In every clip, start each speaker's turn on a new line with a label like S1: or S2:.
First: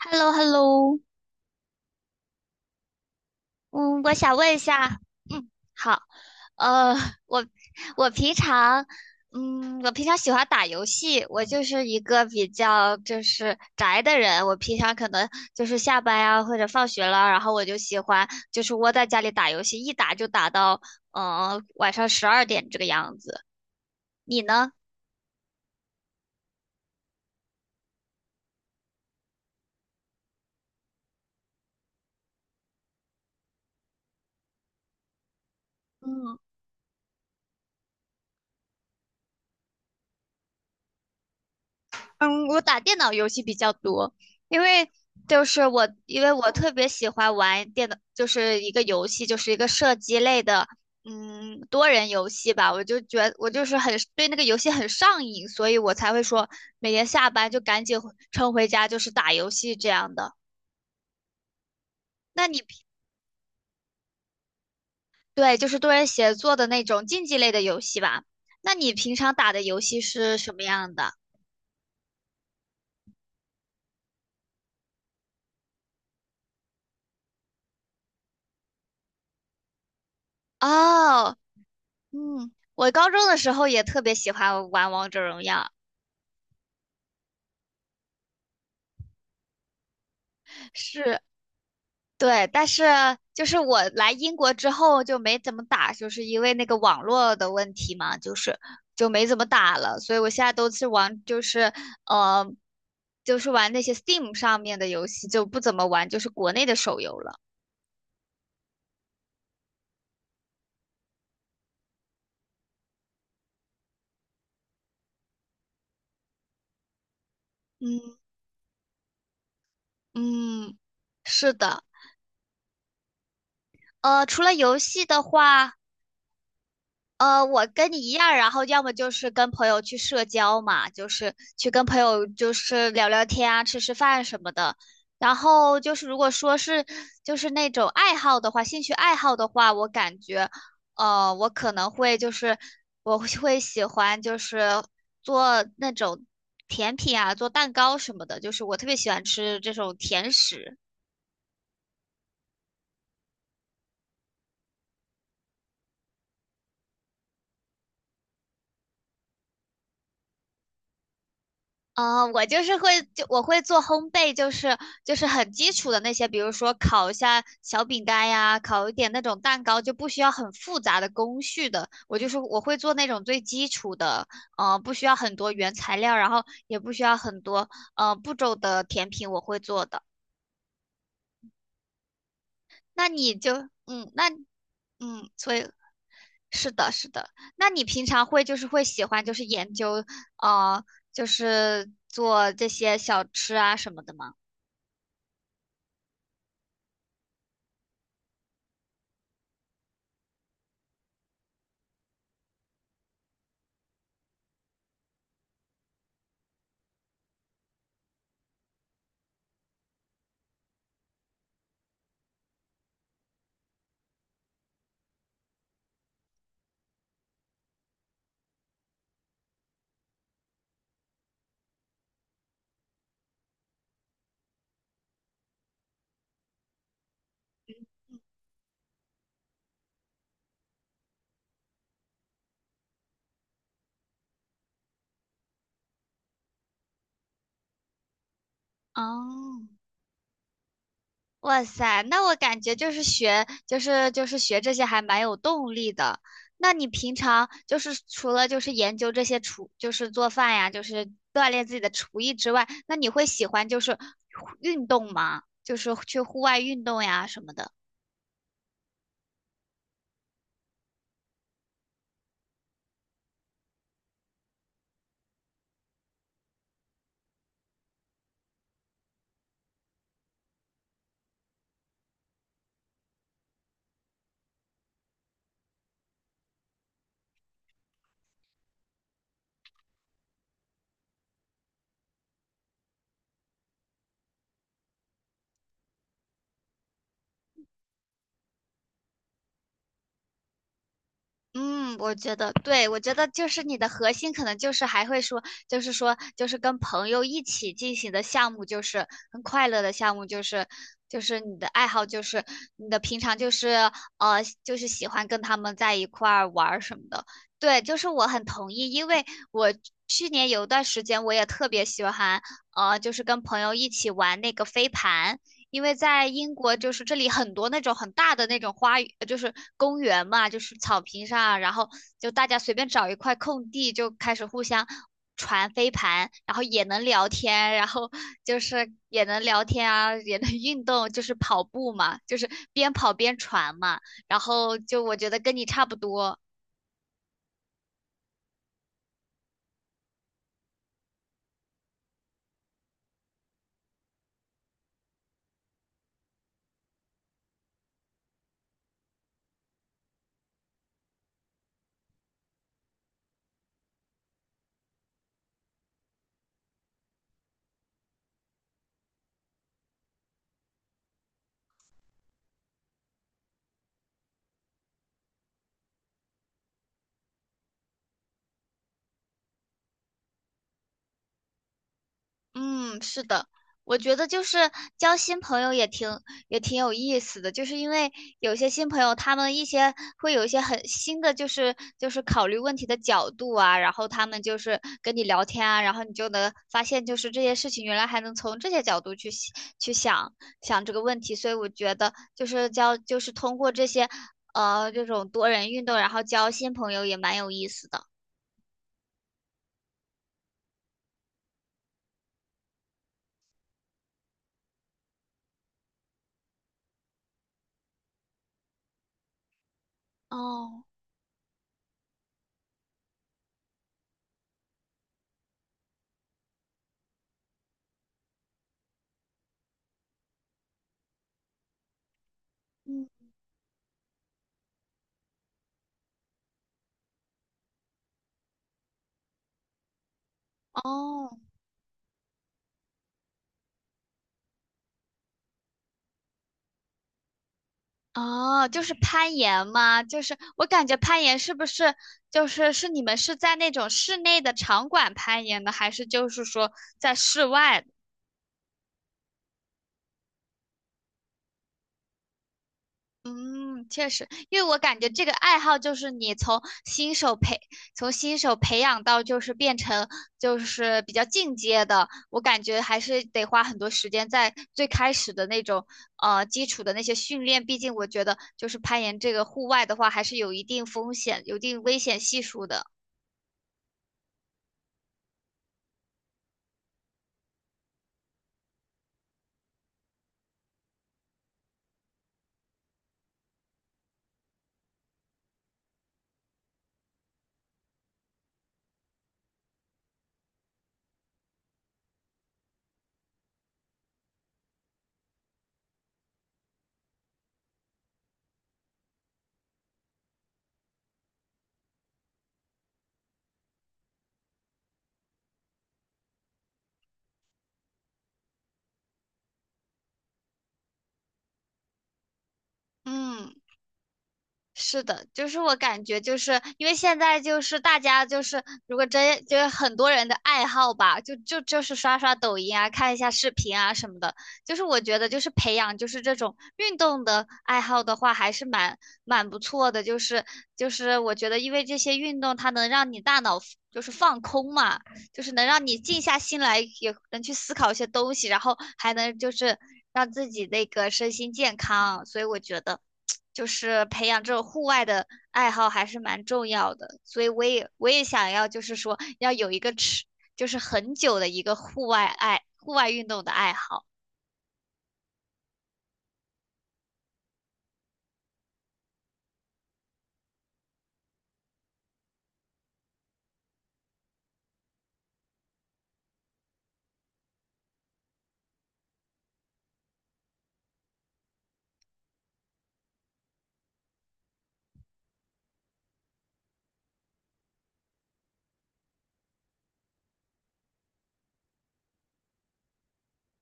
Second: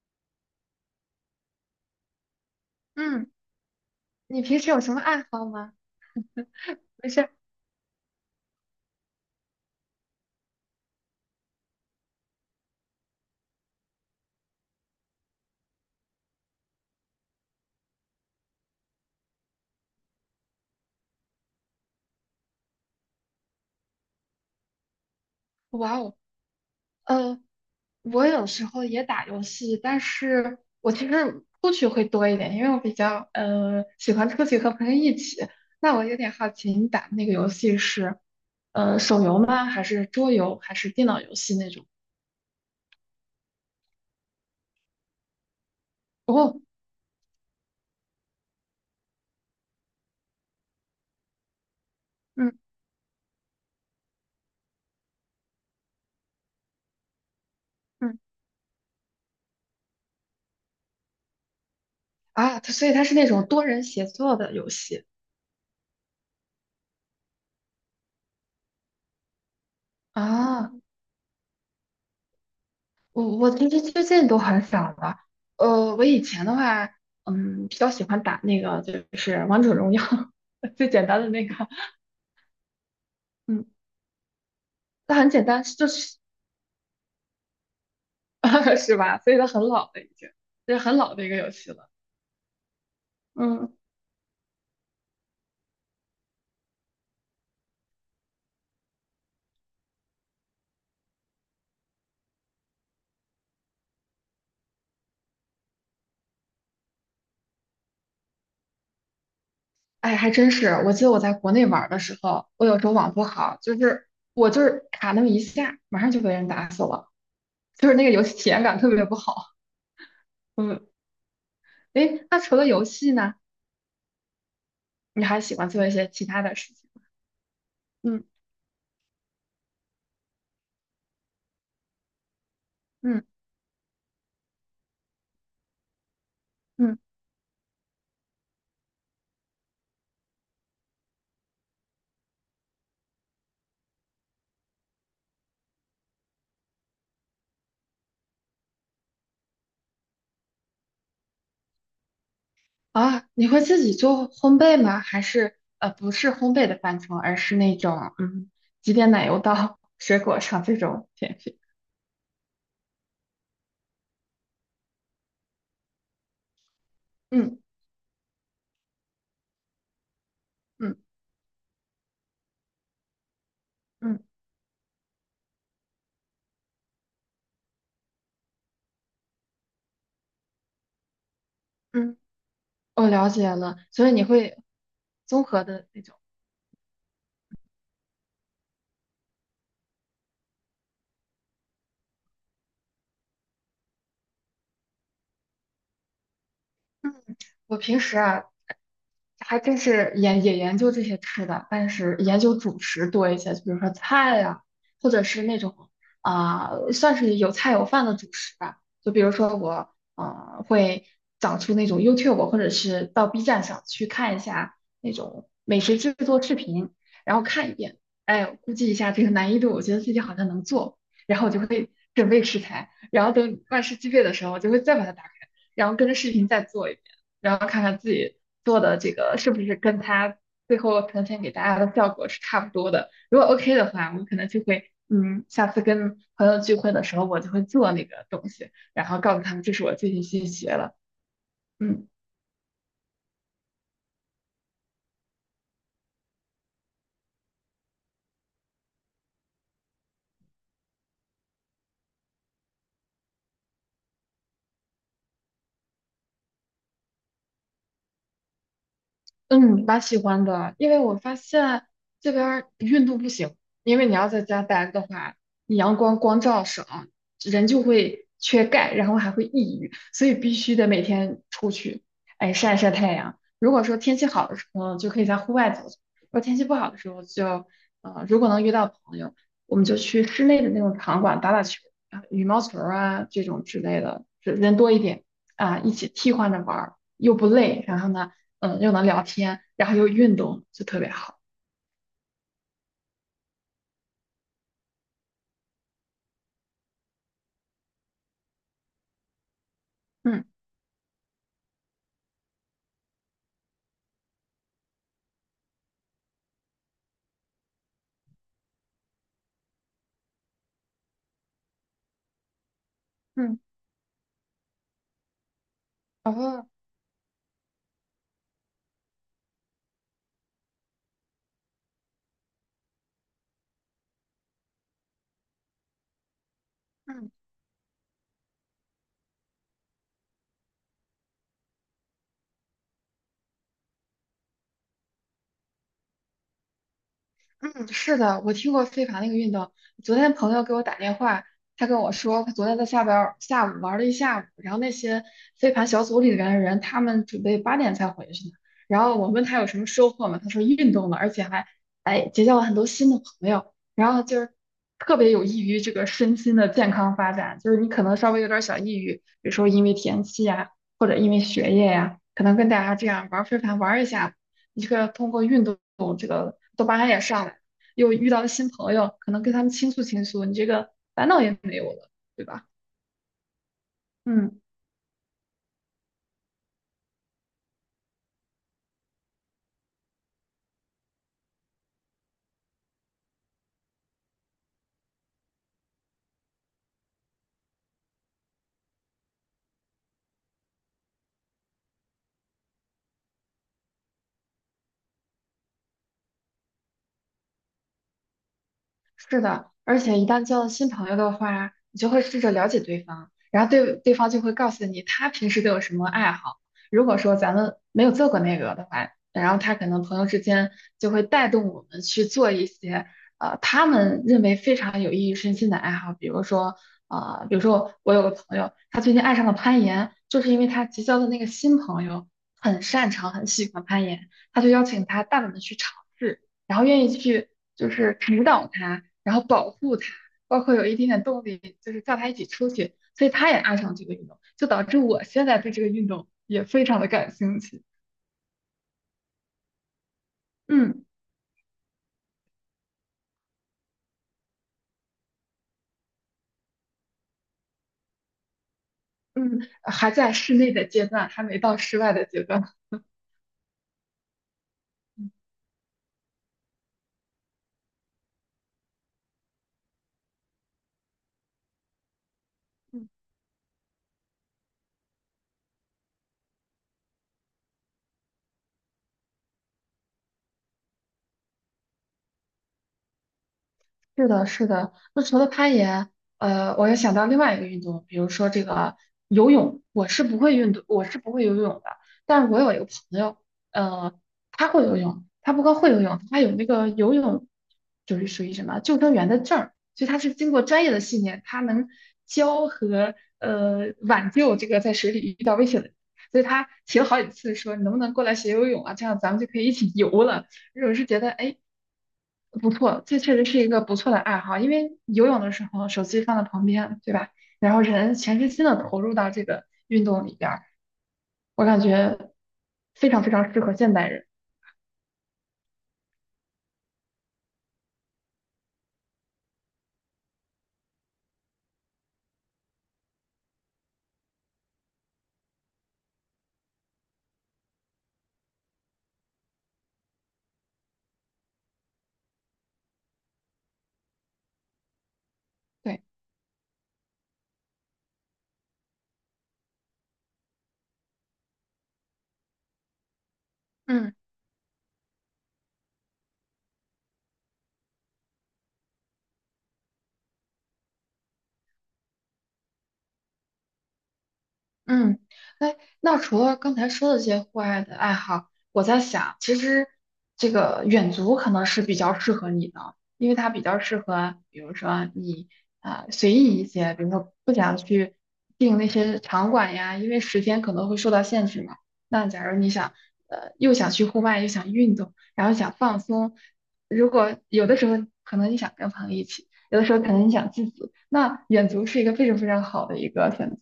S1: h e l l o h e l l o
S2: 嗯，
S1: 嗯，我想
S2: 你
S1: 问一
S2: 平时有什
S1: 下。
S2: 么爱好
S1: 嗯，
S2: 吗？
S1: 好。呃，
S2: 没事儿，
S1: 我我平常，嗯，我平常喜欢打游戏，我就是一个比较就是宅的人，我平常可能就是下班呀、或者放学了，然后我就喜欢就是窝在家里打游戏，一打就打到晚上12点这个样子。你呢？
S2: 哇哦，呃，我有时候也打游戏，但是我其实出去会多一点，因为我比较喜欢出去和朋友一起。那我有点
S1: 嗯，
S2: 好奇，你打的那个游戏是手游吗？还是桌游？还是电脑游戏那种？
S1: 嗯，我打电脑游戏比较多，因为因为我
S2: 哦，
S1: 特别喜欢玩电脑，就是一个游戏，就是一个射击类的，嗯，多人游戏
S2: 嗯
S1: 吧。我就是很对那个游戏很上瘾，所以我才会说每天下班就赶紧回
S2: 嗯
S1: 冲回家，就是打游戏这样的。那
S2: 啊，
S1: 你
S2: 它
S1: 平
S2: 所以它是那种多人协作的游戏
S1: 对，就是多人协作的那种竞技类的游戏吧？那你平常打的游戏是什么
S2: 啊。
S1: 样的？
S2: 我其实最近都很少了。我以前的话，比较喜欢打那个就是王者荣耀 最简单的
S1: 哦，
S2: 那个，
S1: 嗯，我高中的时
S2: 嗯，
S1: 候也特别喜欢玩王
S2: 它
S1: 者
S2: 很
S1: 荣
S2: 简单，
S1: 耀。
S2: 就是 是吧？所以它很老了已经，这是很老
S1: 是，
S2: 的一个游戏了。
S1: 对，但是就是
S2: 嗯，
S1: 我来英国之后就没怎么打，就是因为那个网络的问题嘛，就是就没怎么打了，所以我现在都是玩，就是呃，就是玩那些 Steam 上面的游戏，就不怎么玩就是国内的手游了。
S2: 哎，还真是。我记得我在国内玩儿的时候，我有时候网不好，就是我就是卡那么一下，马上就被人打死了，就是那个
S1: 嗯
S2: 游戏体验感特别不好。
S1: 嗯，
S2: 嗯，
S1: 是的。
S2: 哎，那除了游戏呢，
S1: 除了游戏的
S2: 你还喜欢
S1: 话。
S2: 做一些其他的事情吗？
S1: 我跟你一
S2: 嗯
S1: 样，然后要么就是跟朋友去社交嘛，就是去跟朋友就是聊
S2: 嗯。
S1: 聊天啊，吃吃饭什么的。然后就是如果说是
S2: 嗯
S1: 就是那种爱好的话，兴趣爱好的话，我感觉，我可能会就是我会喜欢就是做那种甜品啊，做蛋糕什么的，就是我特别喜欢吃这种甜食。
S2: 啊，你会自己做烘焙吗？还是不是烘焙的范畴，而是那种挤点奶油到 水果上这种甜品？
S1: 啊，我就是会我会做烘焙，就是就是很基础的那些，比如说烤一下
S2: 嗯
S1: 小饼干呀，烤一点那种蛋糕，就不需要很复
S2: 嗯
S1: 杂的工序的。我就是我会做那种最基础
S2: 嗯
S1: 的，不需要很多原材料，然后也不需要很多步骤的甜品，我会做的。
S2: 嗯，
S1: 那
S2: 我了
S1: 你
S2: 解
S1: 就
S2: 了。所
S1: 嗯，
S2: 以你
S1: 那
S2: 会
S1: 嗯，
S2: 综
S1: 所
S2: 合
S1: 以
S2: 的那种。
S1: 是的，是的。那你平常会就是会喜欢就是研究，呃，就是做这些小吃啊什么的吗？
S2: 我平时啊，还真是研也研究这些吃的，但是研究主食多一些，就比如说菜呀、或者是那种啊、算是有菜有饭的主食吧。就比如说我会找出那种 YouTube 或者是到 B 站上去看一下那种美食制作视频，然后看一遍，哎，估计一下这个难易度，我觉得自己好像能做，然后我就会准备食材，然后等万事俱备的时候，我就会再把它打开，然后跟着视频再做一遍。然后看看自己做的这个是不是跟他最后呈现给大家的效果是差不多的。如果 OK 的话，我可能就会，下次跟朋友聚会的时候，我就会做那个东西，然后告诉他
S1: 哦，
S2: 们这是我最近新学了。
S1: 哇塞，
S2: 嗯。
S1: 那我感觉就是学，就是学这些还蛮有动力的。那你平常就是除了就是研究这些厨，就是做饭呀，就是锻炼自己的厨艺之外，那你会喜欢就是运动吗？就是去户外运动呀什么的。
S2: 嗯，蛮喜欢的，因为我发现这边儿运动不行，因为你要在家待着的话，你阳光光照少，人就会缺钙，然后还会抑郁，所以必须得每天出去，哎，晒晒太阳。如果说天气好的时候，就可以在户外走走；如果天气不好的时候就，如果能遇到朋友，我们就去室内的那种场馆打打球，啊，羽毛球啊这种之类的，人多一点啊，一起替换着玩儿，又不累，然后呢。又能聊天，然后又运动，就特别好。
S1: 嗯，我觉得对，我觉得就是你的核心可能就是还会说，就是说，就是跟朋友一起进行的项目，就是很快乐的项目，就
S2: 嗯
S1: 是就是你的爱好，就是你的平常就是就是喜欢跟他们在一块儿玩儿什么的。对，就是我很同意，因为我去年有一段时间我也特别喜欢，就是跟朋
S2: 嗯，
S1: 友一起玩那个飞盘。因为在英
S2: 哦，
S1: 国就是这里很多那种很大的那种花园，就是公园嘛，就是草坪上啊，然后就大家随便找一块空地就开始互相传飞盘，然后也能聊
S2: 嗯。
S1: 天，然后就是也能聊天啊，也能运动，就是跑步嘛，就是边跑边传嘛，然后就我觉得跟你差不多。
S2: 嗯，是的，我听过飞盘那个运动。昨天朋友给我打电话，他跟我说，他昨天在下边儿下午玩了一下午，然后那些飞盘小组里边的人，他们准备8点才回去呢。然后我问他有什么收获吗？他说运动了，而且还哎结交了很多新的朋友，然后就是特别有益于这个身心的健康发展。就是你可能稍微有点儿小抑郁，比如说因为天气呀，或者因为学业呀，可能跟大家这样玩儿飞盘玩儿一下。一个通过运动这个多巴胺也上来，又遇到了新朋友，可能跟他们倾诉倾诉，你这个烦恼也没有了，对吧？
S1: 嗯，是的，我觉得就是
S2: 嗯。
S1: 交新朋友也挺有意思的，就是因为有些新朋友，他们一些会有一些很新的，就是就是考虑问题的角度啊，然后他们就是跟你聊天啊，然后你就能发现，就是这些事情原来还能从这些角度去想去想想这个问题，所以我觉得就是交就是通过这些这种多人运动，然后交新朋友也蛮有意思的。
S2: 是的，而且一旦交了新朋友的话，你就会试着了解对方，然后对对方就会告诉你他平时都有什么爱好。如果说咱们没有做过那个的话，然后他可能朋友之间
S1: 哦，
S2: 就会带动我们去做一些他们认为非常有益于身心的爱好，比如说啊呃比如说我有个朋友，他最近爱上了攀岩，就是因为他结交的那个新朋友很
S1: 嗯，
S2: 擅长、很喜欢攀岩，他就邀请他大胆的去尝试。然后愿意去就是指导他，然后保护他，包括有一点点
S1: 哦。
S2: 动力，就是叫他一起出去，所以他也爱上这个运动，就导致我现在对这个运动也非常的感兴趣。
S1: 哦，就是攀岩吗？就是我感觉
S2: 嗯
S1: 攀岩是不是就是是你们是在那种室内的场馆攀岩的，还是就是说在室外的
S2: 嗯，还在室内的阶段，还没到室外的阶段。
S1: 嗯，确实，因为我感觉这个爱好就是你从新手培从新手培养到就是变成就是比较进阶的，我感觉还是得花很多时间在最开始的那种基础的那些训练，毕竟我觉得就是攀岩这个户外的话还是有一定风险、有一定危险系数的。
S2: 是的，是的。那除了攀岩，我又想到另外一个运动，比如说这个游泳。我是不会运动，我是不会游泳的。但是我有一个朋友，呃，他会游泳，他不光会游泳，他有那个游泳，就是属于什么救生员的证儿，所以他是经过专业的训练，他能教和挽救这个在水里遇到危险的人。所以他提了好几次说，你能不能过来学游泳啊？这样咱们就可以一起游了。我是觉得，哎。不错，这确实是一个不错的爱好，因为游泳的时候手机放在旁边，对吧？然后人全身心的投入到这个运动里边儿，我感觉非常非常
S1: 嗯，
S2: 适合现代人。
S1: 是的，就是我感觉，就是因为现在就是大家就是，如果真就是很多人的爱好吧，就是刷刷抖音啊，看一下视频啊什么的。就是我觉得，就是培养就是这种运动的爱好的话，还是蛮蛮不错的。就是就是我觉得，因为这些运动它能让你大脑就是放空嘛，就是能让你
S2: 对，
S1: 静下心来，也能去思考一些东西，然后还能就是让自己那个身心健康。所以我觉得。就是
S2: 嗯。
S1: 培养这种户外的爱好还是蛮重要的，所以我也想要，就是说要有一个持，就是很久的一个户外运动的爱好。
S2: 嗯，哎，那除了刚才说的这些户外的爱好，我在想，其实这个远足可能是比较适合你的，因为它比较适合，比如说你啊、随意一些，比如说不想去订那些场馆呀，因为时间可能会受到限制嘛。那假如你想，又想去户外，又想运动，然后想放松，如果有的时候可能你想跟朋友一起，有的时候可能你想自己，那远足是一个非常非常好的一个选择。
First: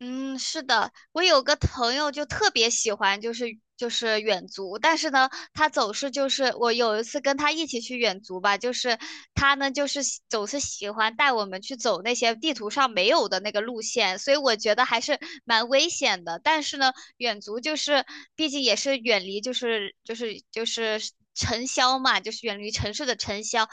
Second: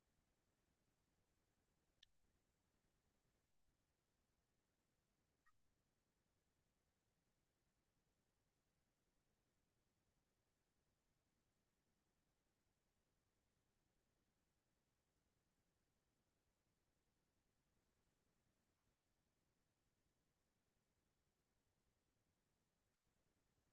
S1: 嗯，是的，我有个朋友就特别喜欢，就是就是远足，但是呢，他总是就是我有一次跟他一起去远足吧，就是他呢就是喜总是喜欢带我们去走那些地图上没有的那个路线，所以我觉得还是蛮危险的。但是呢，远足就是毕竟也是远离就是就是就是。尘嚣嘛，就是远离城市的尘嚣，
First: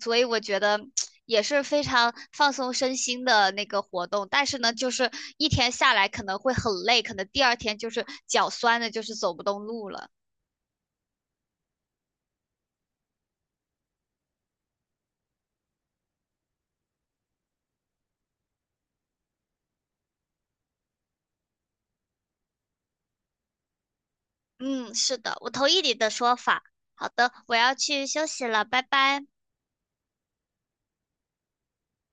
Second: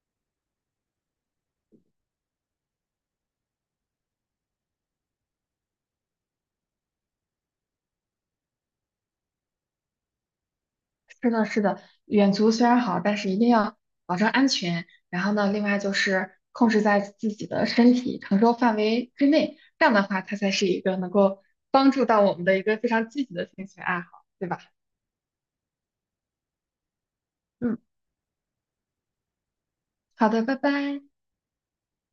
S1: 所以我觉得也是非常放松身心的那个活动。但是呢，就是一天下来可能会很累，可能第二天就是脚酸的，就是走不动路了。
S2: 是的，是的，远足虽然好，但是一定要保证安全。然后呢，另外就是控制在自己的身体承受范围之内，这样的话，它才是一个能够帮助到我们的一个非常积极的兴趣爱好，对吧？
S1: 嗯，是的，我同意你的说法。好的，我要
S2: 嗯，
S1: 去休息了，拜拜。
S2: 好的，拜拜。